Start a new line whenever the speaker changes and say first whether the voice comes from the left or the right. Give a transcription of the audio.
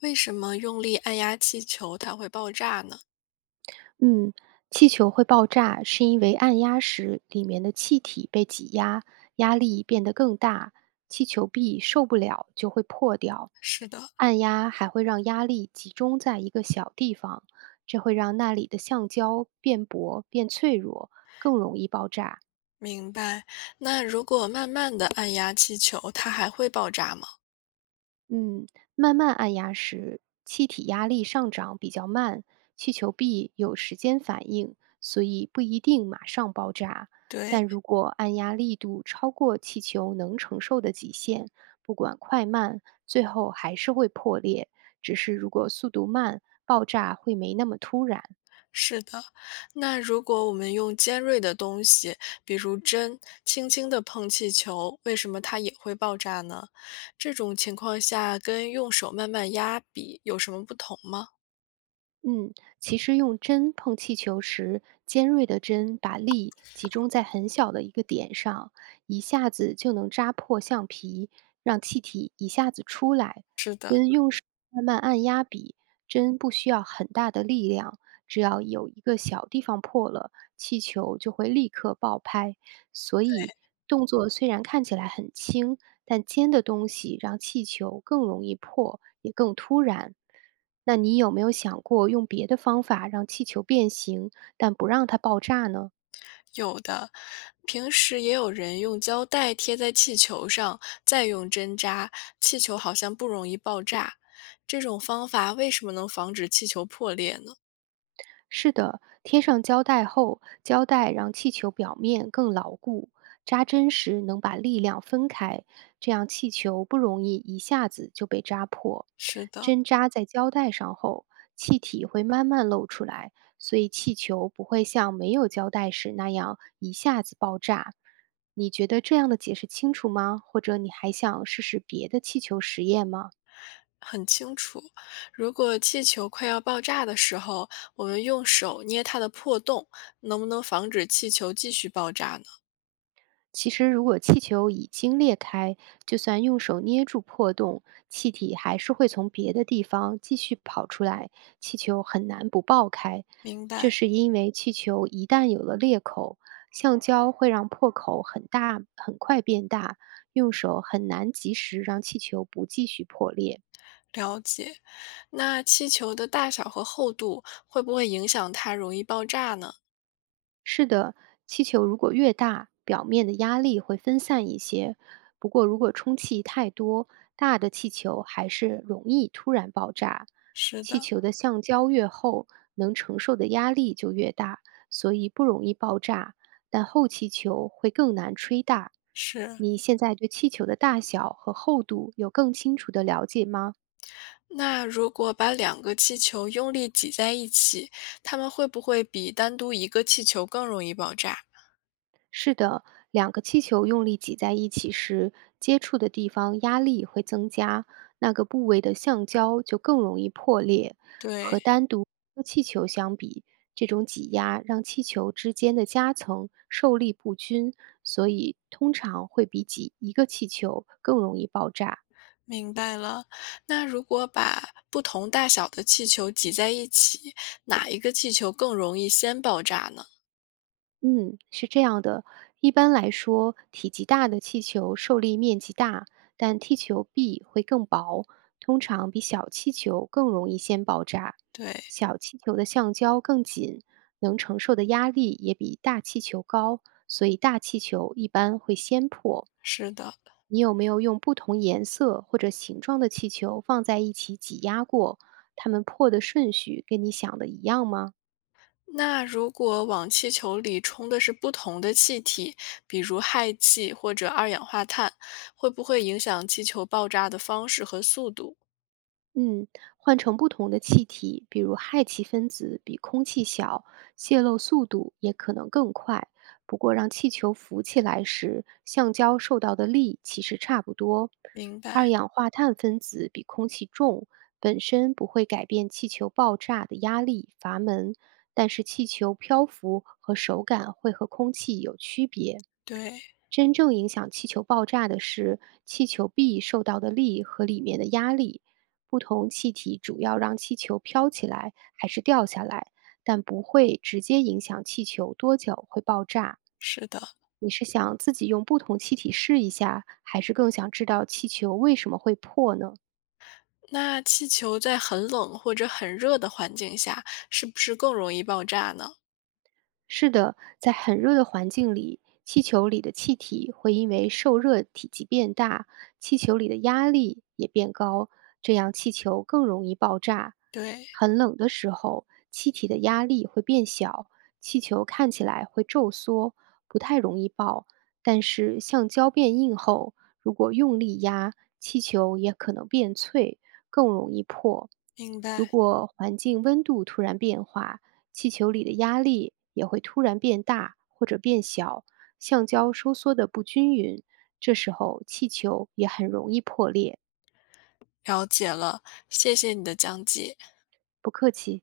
left: 为什么用力按压气球它会爆炸呢？
right: 嗯，气球会爆炸，是因为按压时里面的气体被挤压，压力变得更大，气球壁受不了就会破掉。
left: 是的，
right: 按压还会让压力集中在一个小地方，这会让那里的橡胶变薄、变脆弱，更容易爆炸。
left: 明白。那如果慢慢的按压气球，它还会爆炸吗？
right: 嗯，慢慢按压时，气体压力上涨比较慢，气球壁有时间反应，所以不一定马上爆炸。
left: 对，
right: 但如果按压力度超过气球能承受的极限，不管快慢，最后还是会破裂。只是如果速度慢，爆炸会没那么突然。
left: 是的。那如果我们用尖锐的东西，比如针，轻轻的碰气球，为什么它也会爆炸呢？这种情况下跟用手慢慢压比有什么不同吗？
right: 嗯，其实用针碰气球时，尖锐的针把力集中在很小的一个点上，一下子就能扎破橡皮，让气体一下子出来。
left: 是的。
right: 跟用手慢慢按压比，针不需要很大的力量，只要有一个小地方破了，气球就会立刻爆拍。所以，动作虽然看起来很轻，但尖的东西让气球更容易破，也更突然。那你有没有想过用别的方法让气球变形，但不让它爆炸呢？
left: 有的，平时也有人用胶带贴在气球上，再用针扎，气球好像不容易爆炸。这种方法为什么能防止气球破裂呢？
right: 是的，贴上胶带后，胶带让气球表面更牢固，扎针时能把力量分开，这样气球不容易一下子就被扎破。
left: 是的，
right: 针扎在胶带上后，气体会慢慢漏出来，所以气球不会像没有胶带时那样一下子爆炸。你觉得这样的解释清楚吗？或者你还想试试别的气球实验吗？
left: 很清楚。如果气球快要爆炸的时候，我们用手捏它的破洞，能不能防止气球继续爆炸呢？
right: 其实，如果气球已经裂开，就算用手捏住破洞，气体还是会从别的地方继续跑出来，气球很难不爆开。
left: 明
right: 这
left: 白。
right: 是因为气球一旦有了裂口，橡胶会让破口很大，很快变大，用手很难及时让气球不继续破裂。
left: 了解，那气球的大小和厚度会不会影响它容易爆炸呢？
right: 是的，气球如果越大，表面的压力会分散一些。不过，如果充气太多，大的气球还是容易突然爆炸。
left: 是
right: 气
left: 的，
right: 球的橡胶越厚，能承受的压力就越大，所以不容易爆炸。但厚气球会更难吹大。
left: 是。
right: 你现在对气球的大小和厚度有更清楚的了解吗？
left: 那如果把两个气球用力挤在一起，它们会不会比单独一个气球更容易爆炸？
right: 是的，两个气球用力挤在一起时，接触的地方压力会增加，那个部位的橡胶就更容易破裂。
left: 对，
right: 和单独一个气球相比，这种挤压让气球之间的夹层受力不均，所以通常会比挤一个气球更容易爆炸。
left: 明白了。那如果把不同大小的气球挤在一起，哪一个气球更容易先爆炸呢？
right: 嗯，是这样的。一般来说，体积大的气球受力面积大，但气球壁会更薄，通常比小气球更容易先爆炸。
left: 对，
right: 小气球的橡胶更紧，能承受的压力也比大气球高，所以大气球一般会先破。
left: 是的。
right: 你有没有用不同颜色或者形状的气球放在一起挤压过？它们破的顺序跟你想的一样吗？
left: 那如果往气球里冲的是不同的气体，比如氦气或者二氧化碳，会不会影响气球爆炸的方式和速度？
right: 嗯，换成不同的气体，比如氦气分子比空气小，泄漏速度也可能更快。不过，让气球浮起来时，橡胶受到的力其实差不多。
left: 明白，
right: 二氧化碳分子比空气重，本身不会改变气球爆炸的压力阀门，但是气球漂浮和手感会和空气有区别。
left: 对，
right: 真正影响气球爆炸的是气球壁受到的力和里面的压力。不同气体主要让气球飘起来还是掉下来。但不会直接影响气球多久会爆炸。
left: 是的。
right: 你是想自己用不同气体试一下，还是更想知道气球为什么会破呢？
left: 那气球在很冷或者很热的环境下，是不是更容易爆炸呢？
right: 是的，在很热的环境里，气球里的气体会因为受热体积变大，气球里的压力也变高，这样气球更容易爆炸。
left: 对，
right: 很冷的时候，气体的压力会变小，气球看起来会皱缩，不太容易爆。但是橡胶变硬后，如果用力压，气球也可能变脆，更容易破。
left: 明
right: 如
left: 白，
right: 果环境温度突然变化，气球里的压力也会突然变大或者变小，橡胶收缩的不均匀，这时候气球也很容易破裂。
left: 了解了，谢谢你的讲解。
right: 不客气。